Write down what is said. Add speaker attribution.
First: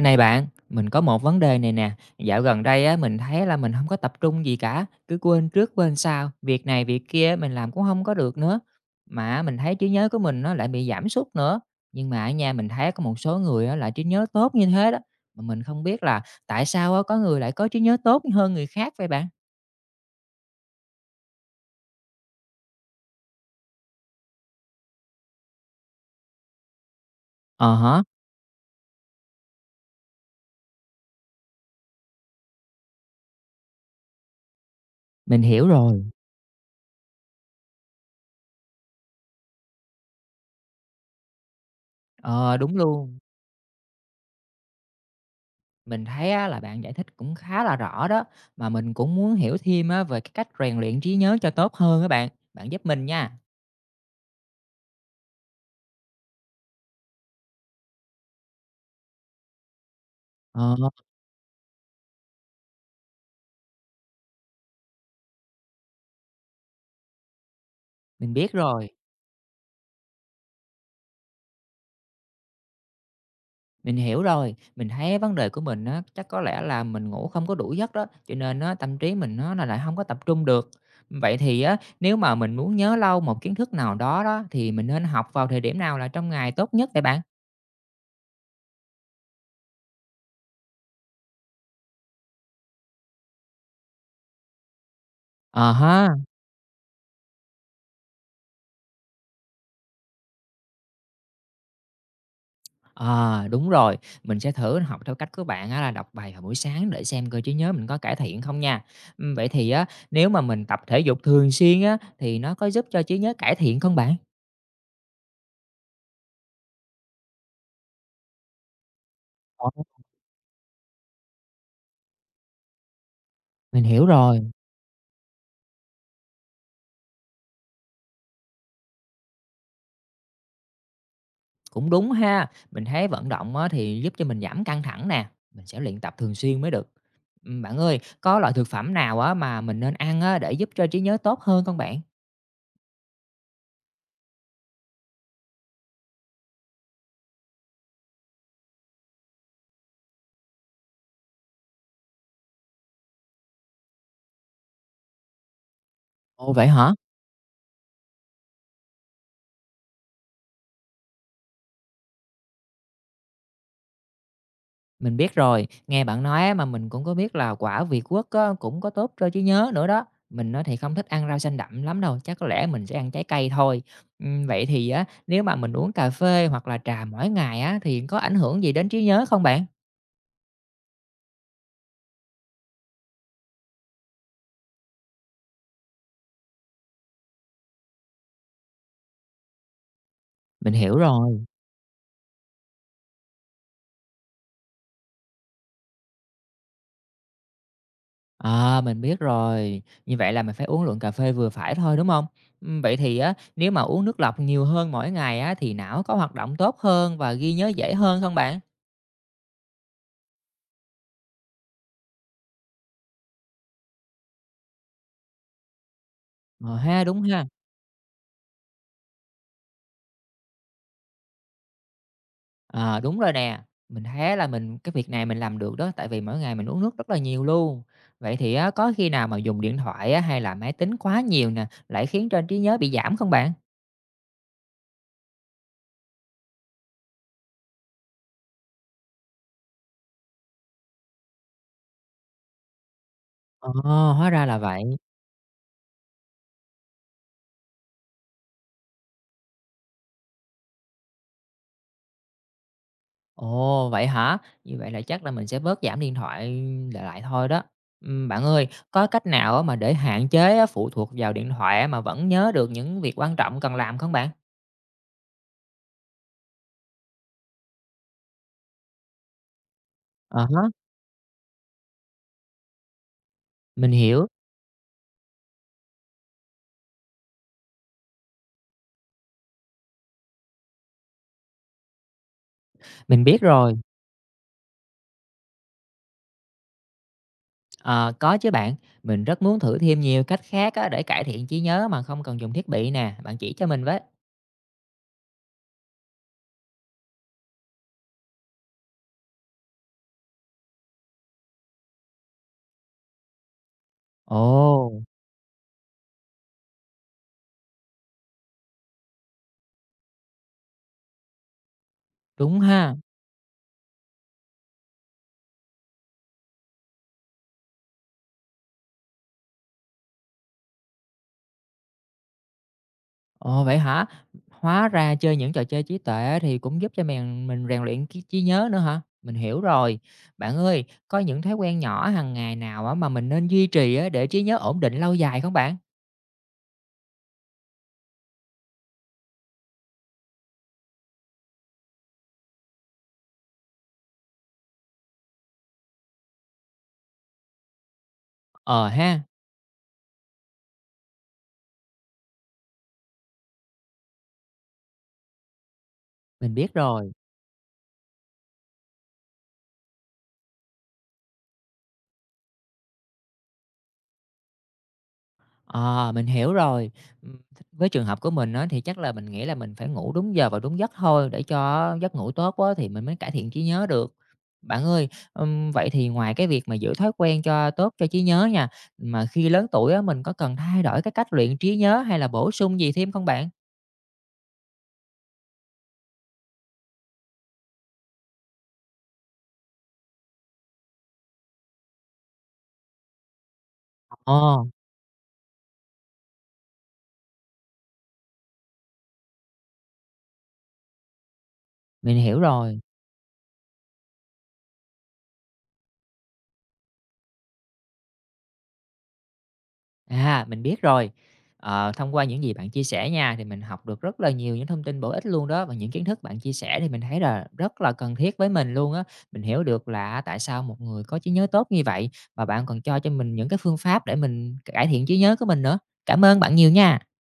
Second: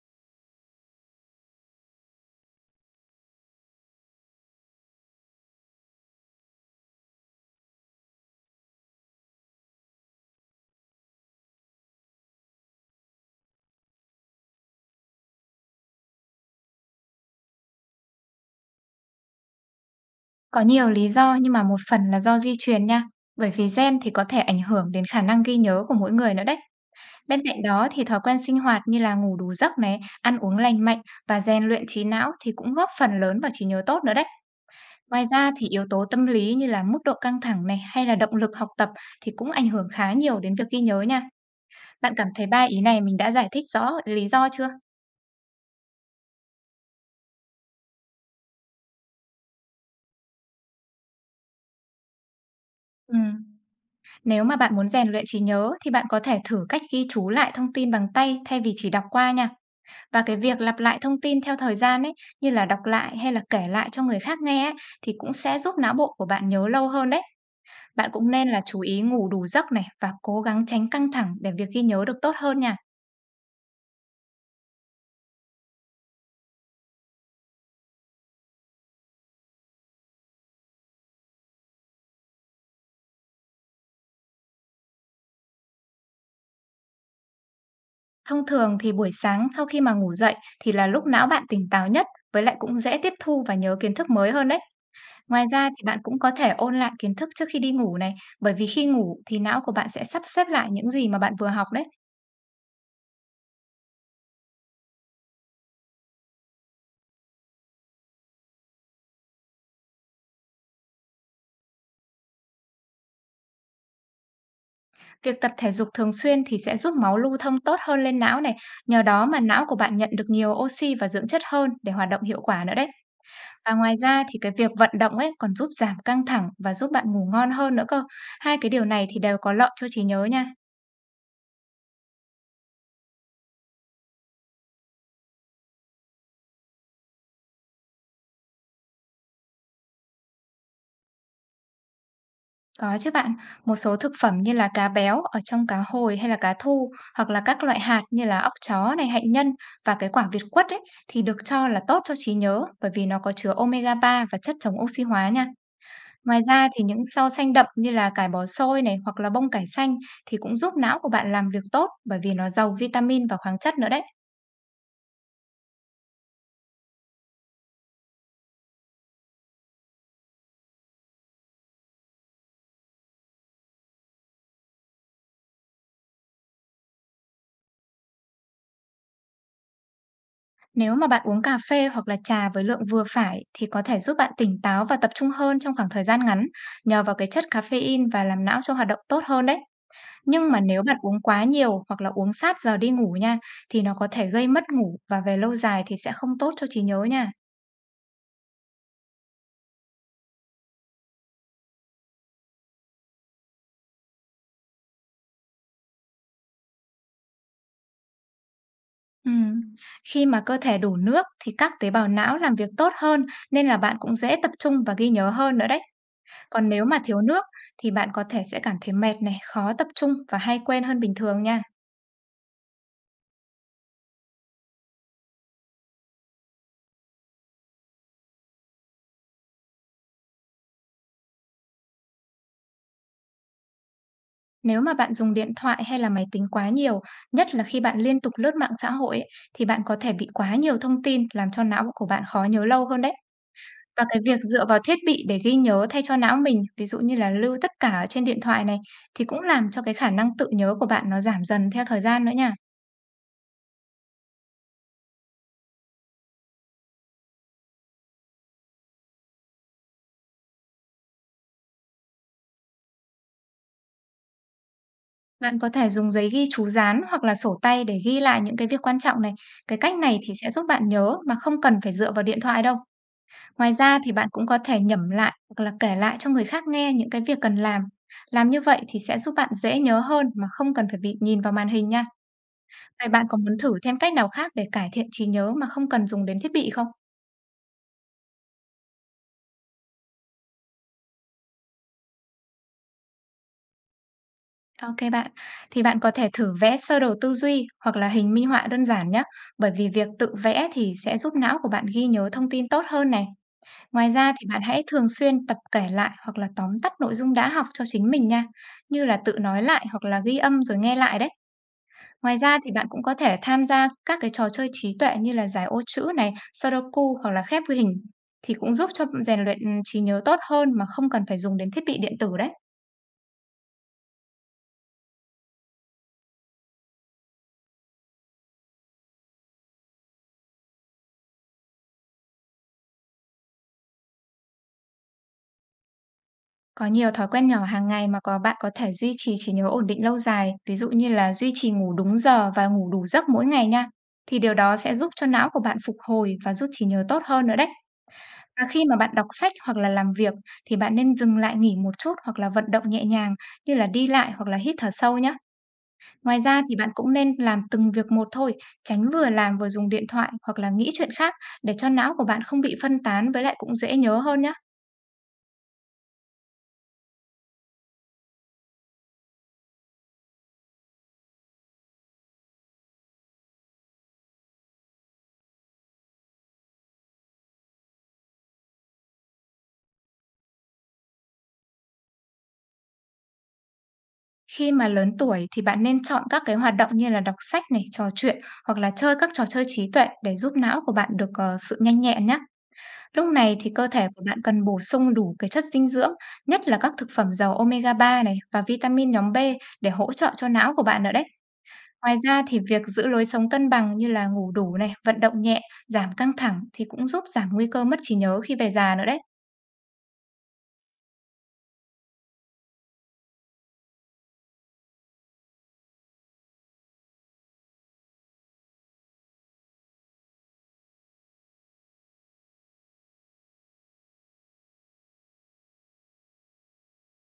Speaker 1: Này bạn, mình có một vấn đề này nè, dạo gần đây á mình thấy là mình không có tập trung gì cả, cứ quên trước quên sau, việc này việc kia mình làm cũng không có được nữa. Mà mình thấy trí nhớ của mình nó lại bị giảm sút nữa, nhưng mà ở nhà mình thấy có một số người á lại trí nhớ tốt như thế đó, mà mình không biết là tại sao á có người lại có trí nhớ tốt hơn người khác vậy bạn?
Speaker 2: Có nhiều lý do nhưng mà một phần là do di truyền nha, bởi vì gen thì có thể ảnh hưởng đến khả năng ghi nhớ của mỗi người nữa đấy. Bên cạnh
Speaker 1: Ờ
Speaker 2: đó
Speaker 1: hả,
Speaker 2: thì thói quen sinh hoạt như là ngủ đủ giấc này, ăn uống lành mạnh và rèn luyện trí não thì cũng góp phần lớn vào trí nhớ tốt nữa đấy. Ngoài
Speaker 1: mình
Speaker 2: ra thì
Speaker 1: hiểu
Speaker 2: yếu
Speaker 1: rồi,
Speaker 2: tố tâm lý như là mức độ căng thẳng này hay là động lực học tập thì cũng ảnh hưởng khá nhiều đến việc ghi nhớ nha. Bạn cảm thấy
Speaker 1: ờ,
Speaker 2: ba
Speaker 1: đúng
Speaker 2: ý này mình
Speaker 1: luôn.
Speaker 2: đã giải thích rõ lý do chưa?
Speaker 1: Mình thấy á, là bạn giải thích cũng khá là rõ đó, mà mình cũng muốn hiểu thêm á, về cái cách rèn luyện trí nhớ cho tốt hơn các bạn. Bạn giúp mình
Speaker 2: Ừ.
Speaker 1: nha.
Speaker 2: Nếu mà bạn muốn rèn luyện trí nhớ thì bạn có thể thử cách ghi chú lại thông tin bằng tay thay vì chỉ đọc qua nha. Và cái việc
Speaker 1: Ờ,
Speaker 2: lặp lại thông tin theo thời gian ấy, như là đọc lại hay là kể lại cho người khác nghe ấy, thì cũng sẽ giúp não bộ của bạn nhớ lâu hơn đấy. Bạn cũng
Speaker 1: mình
Speaker 2: nên
Speaker 1: biết
Speaker 2: là chú
Speaker 1: rồi,
Speaker 2: ý ngủ đủ giấc này và cố gắng tránh căng thẳng để việc ghi nhớ được tốt hơn nha.
Speaker 1: mình hiểu rồi. Mình thấy vấn đề của mình á, chắc có lẽ là mình ngủ không có đủ giấc đó, cho nên á, tâm trí mình nó là lại không có tập trung được. Vậy thì á, nếu mà mình muốn nhớ lâu một kiến thức nào đó đó, thì mình nên học vào thời điểm nào là trong ngày tốt nhất vậy bạn?
Speaker 2: Thông thường thì buổi sáng sau khi mà ngủ dậy thì là lúc não bạn tỉnh táo nhất, với lại cũng dễ tiếp thu và nhớ kiến thức mới hơn đấy. Ngoài ra
Speaker 1: Ờ
Speaker 2: thì bạn
Speaker 1: ha.
Speaker 2: cũng có thể ôn lại kiến thức trước khi đi ngủ này, bởi vì khi ngủ thì não của bạn sẽ sắp xếp lại những gì mà bạn vừa học đấy.
Speaker 1: À, đúng rồi, mình sẽ thử học theo cách của bạn á là đọc bài vào buổi sáng để xem cơ trí nhớ mình có cải thiện không nha. Vậy thì á, nếu mà mình tập thể dục thường xuyên á thì nó có giúp cho trí nhớ cải thiện không bạn?
Speaker 2: Việc tập thể dục thường xuyên thì sẽ giúp máu lưu thông tốt hơn lên não này, nhờ đó mà não
Speaker 1: Ồ,
Speaker 2: của bạn nhận được nhiều oxy và dưỡng chất hơn để hoạt động hiệu quả nữa đấy. Và
Speaker 1: mình
Speaker 2: ngoài
Speaker 1: hiểu
Speaker 2: ra thì
Speaker 1: rồi,
Speaker 2: cái việc vận động ấy còn giúp giảm căng thẳng và giúp bạn ngủ ngon hơn nữa cơ. Hai cái điều này thì đều có lợi cho trí nhớ nha.
Speaker 1: cũng đúng ha. Mình thấy vận động á thì giúp cho mình giảm căng thẳng nè, mình sẽ luyện tập thường xuyên mới được. Bạn ơi, có loại thực phẩm nào á mà mình nên ăn á để giúp cho trí nhớ tốt hơn không bạn?
Speaker 2: Có chứ bạn, một số thực phẩm như là cá béo ở trong cá hồi hay là cá thu hoặc là các loại hạt như là óc chó này, hạnh nhân và cái quả việt quất ấy thì được cho là tốt cho trí nhớ bởi vì nó có chứa omega 3 và chất chống oxy hóa nha. Ngoài
Speaker 1: Ồ vậy
Speaker 2: ra thì
Speaker 1: hả?
Speaker 2: những rau xanh đậm như là cải bó xôi này hoặc là bông cải xanh thì cũng giúp não của bạn làm việc tốt bởi vì nó giàu vitamin và khoáng chất nữa đấy.
Speaker 1: Mình biết rồi, nghe bạn nói á, mà mình cũng có biết là quả việt quất á, cũng có tốt cho trí nhớ nữa đó. Mình á, thì không thích ăn rau xanh đậm lắm đâu, chắc có lẽ mình sẽ ăn trái cây thôi. Vậy thì á, nếu mà mình uống cà phê hoặc là trà mỗi ngày á, thì có ảnh hưởng gì đến trí nhớ không bạn?
Speaker 2: Nếu mà bạn uống cà phê hoặc là trà với lượng vừa phải thì có thể giúp bạn tỉnh táo và tập trung hơn trong khoảng thời gian ngắn nhờ vào cái chất caffeine và làm não cho hoạt động tốt hơn đấy. Nhưng mà
Speaker 1: Mình
Speaker 2: nếu
Speaker 1: hiểu
Speaker 2: bạn uống
Speaker 1: rồi.
Speaker 2: quá nhiều hoặc là uống sát giờ đi ngủ nha thì nó có thể gây mất ngủ và về lâu dài thì sẽ không tốt cho trí nhớ nha.
Speaker 1: À, mình biết rồi. Như vậy là mình phải uống lượng cà phê vừa phải thôi đúng không? Vậy thì á, nếu mà uống nước lọc nhiều hơn mỗi ngày á, thì não có hoạt động tốt hơn và ghi nhớ dễ hơn không bạn?
Speaker 2: Ừm, khi mà cơ thể đủ nước thì các tế bào não làm việc tốt hơn nên là bạn cũng dễ tập trung và ghi nhớ hơn nữa đấy. Còn
Speaker 1: Ờ
Speaker 2: nếu mà
Speaker 1: ha,
Speaker 2: thiếu
Speaker 1: đúng
Speaker 2: nước
Speaker 1: ha.
Speaker 2: thì bạn có thể sẽ cảm thấy mệt này, khó tập trung và hay quên hơn bình thường nha.
Speaker 1: Ờ, đúng rồi nè, mình thấy là mình cái việc này mình làm được đó, tại vì mỗi ngày mình uống nước rất là nhiều luôn. Vậy thì á, có khi nào mà dùng điện thoại á, hay là máy tính quá nhiều nè, lại khiến cho trí nhớ bị giảm không bạn?
Speaker 2: Nếu mà bạn dùng điện thoại hay là máy tính quá nhiều, nhất là khi bạn liên tục lướt mạng xã hội ấy, thì bạn có thể bị quá nhiều thông tin làm cho não của bạn khó nhớ lâu hơn đấy.
Speaker 1: Ờ,
Speaker 2: Và cái
Speaker 1: hóa
Speaker 2: việc
Speaker 1: ra là
Speaker 2: dựa vào
Speaker 1: vậy.
Speaker 2: thiết bị để ghi nhớ thay cho não mình, ví dụ như là lưu tất cả ở trên điện thoại này, thì cũng làm cho cái khả năng tự nhớ của bạn nó giảm dần theo thời gian nữa nha.
Speaker 1: Ồ, vậy hả? Như vậy là chắc là mình sẽ bớt giảm điện thoại lại lại thôi đó. Bạn ơi, có cách nào á mà để hạn chế á, phụ thuộc vào điện thoại á, mà vẫn nhớ được những việc quan trọng cần làm không bạn?
Speaker 2: Bạn có thể dùng giấy ghi chú dán hoặc là sổ tay để ghi lại những cái việc quan trọng này. Cái cách này thì
Speaker 1: Ờ,
Speaker 2: sẽ
Speaker 1: hả,
Speaker 2: giúp bạn nhớ mà không cần phải dựa vào điện thoại đâu. Ngoài
Speaker 1: mình
Speaker 2: ra thì
Speaker 1: hiểu,
Speaker 2: bạn cũng có thể nhẩm lại hoặc là kể lại cho người khác nghe những cái việc cần làm. Làm như vậy thì sẽ giúp bạn dễ nhớ hơn mà không cần phải bị nhìn vào màn hình nha. Vậy
Speaker 1: mình
Speaker 2: bạn có
Speaker 1: biết
Speaker 2: muốn
Speaker 1: rồi.
Speaker 2: thử thêm cách nào khác để cải thiện trí nhớ mà không cần dùng đến thiết bị không?
Speaker 1: Ờ, có chứ bạn, mình rất muốn thử thêm nhiều cách khác á để cải thiện trí nhớ mà không cần dùng thiết bị nè, bạn chỉ cho mình với.
Speaker 2: Ok bạn, thì bạn có thể thử vẽ sơ đồ tư duy hoặc là hình minh họa đơn giản nhé, bởi vì việc tự vẽ thì sẽ giúp não của bạn ghi nhớ thông tin tốt hơn này. Ngoài ra thì bạn hãy
Speaker 1: Ồ,
Speaker 2: thường xuyên tập kể lại hoặc là tóm tắt nội dung đã học cho chính mình nha, như là tự nói lại hoặc là ghi âm rồi nghe lại đấy. Ngoài ra
Speaker 1: đúng
Speaker 2: thì bạn
Speaker 1: ha.
Speaker 2: cũng có thể tham gia các cái trò chơi trí tuệ như là giải ô chữ này, Sudoku hoặc là khép ghi hình thì cũng giúp cho rèn luyện trí nhớ tốt hơn mà không cần phải dùng đến thiết bị điện tử đấy.
Speaker 1: Ồ vậy hả? Hóa ra chơi những trò chơi trí tuệ thì cũng giúp cho mình rèn luyện cái trí nhớ nữa hả? Mình hiểu rồi. Bạn ơi, có những thói quen nhỏ hàng ngày nào á mà mình nên duy trì á để trí nhớ ổn định lâu dài không bạn?
Speaker 2: Có nhiều thói quen nhỏ hàng ngày mà có bạn có thể duy trì trí nhớ ổn định lâu dài, ví dụ như là duy trì ngủ đúng giờ và ngủ đủ giấc mỗi ngày nha. Thì điều đó sẽ giúp cho não của bạn phục hồi và giúp trí nhớ tốt hơn nữa đấy. À, khi
Speaker 1: Ờ
Speaker 2: mà bạn
Speaker 1: ha,
Speaker 2: đọc sách hoặc là làm việc thì bạn nên dừng lại nghỉ một chút hoặc là vận động nhẹ nhàng như là đi lại hoặc là hít thở sâu nhé. Ngoài
Speaker 1: mình
Speaker 2: ra
Speaker 1: biết
Speaker 2: thì bạn
Speaker 1: rồi.
Speaker 2: cũng nên làm từng việc một thôi, tránh vừa làm vừa dùng điện thoại hoặc là nghĩ chuyện khác để cho não của bạn không bị phân tán với lại cũng dễ nhớ hơn nhé.
Speaker 1: À, mình hiểu rồi. Ừm, với trường hợp của mình á, thì chắc là mình nghĩ là mình phải ngủ đúng giờ và đúng giấc thôi, để cho giấc ngủ tốt quá thì mình mới cải thiện trí nhớ được. Bạn ơi, vậy thì ngoài cái việc mà giữ thói quen cho tốt cho trí nhớ nha, mà khi lớn tuổi á, mình có cần thay đổi cái cách luyện trí nhớ hay là bổ sung gì thêm không bạn?
Speaker 2: Khi mà lớn tuổi thì bạn nên chọn các cái hoạt động như là đọc sách này, trò chuyện hoặc là chơi các trò chơi trí tuệ để giúp não của bạn được sự nhanh nhẹn nhé. Lúc này thì cơ thể của bạn
Speaker 1: Ờ,
Speaker 2: cần bổ sung đủ cái chất dinh dưỡng, nhất là các thực phẩm giàu omega 3 này và vitamin nhóm B để hỗ trợ cho não của bạn nữa đấy. Ngoài
Speaker 1: mình hiểu
Speaker 2: ra thì
Speaker 1: rồi.
Speaker 2: việc giữ lối sống cân bằng như là ngủ đủ này, vận động nhẹ, giảm căng thẳng thì cũng giúp giảm nguy cơ mất trí nhớ khi về già nữa đấy.
Speaker 1: À, mình biết rồi. Ờ, thông qua những gì bạn chia sẻ nha, thì mình học được rất là nhiều những thông tin bổ ích luôn đó, và những kiến thức bạn chia sẻ thì mình thấy là rất là cần thiết với mình luôn á. Mình hiểu được là tại sao một người có trí nhớ tốt như vậy, và bạn còn cho mình những cái phương pháp để mình cải thiện trí nhớ của mình nữa. Cảm ơn bạn nhiều nha.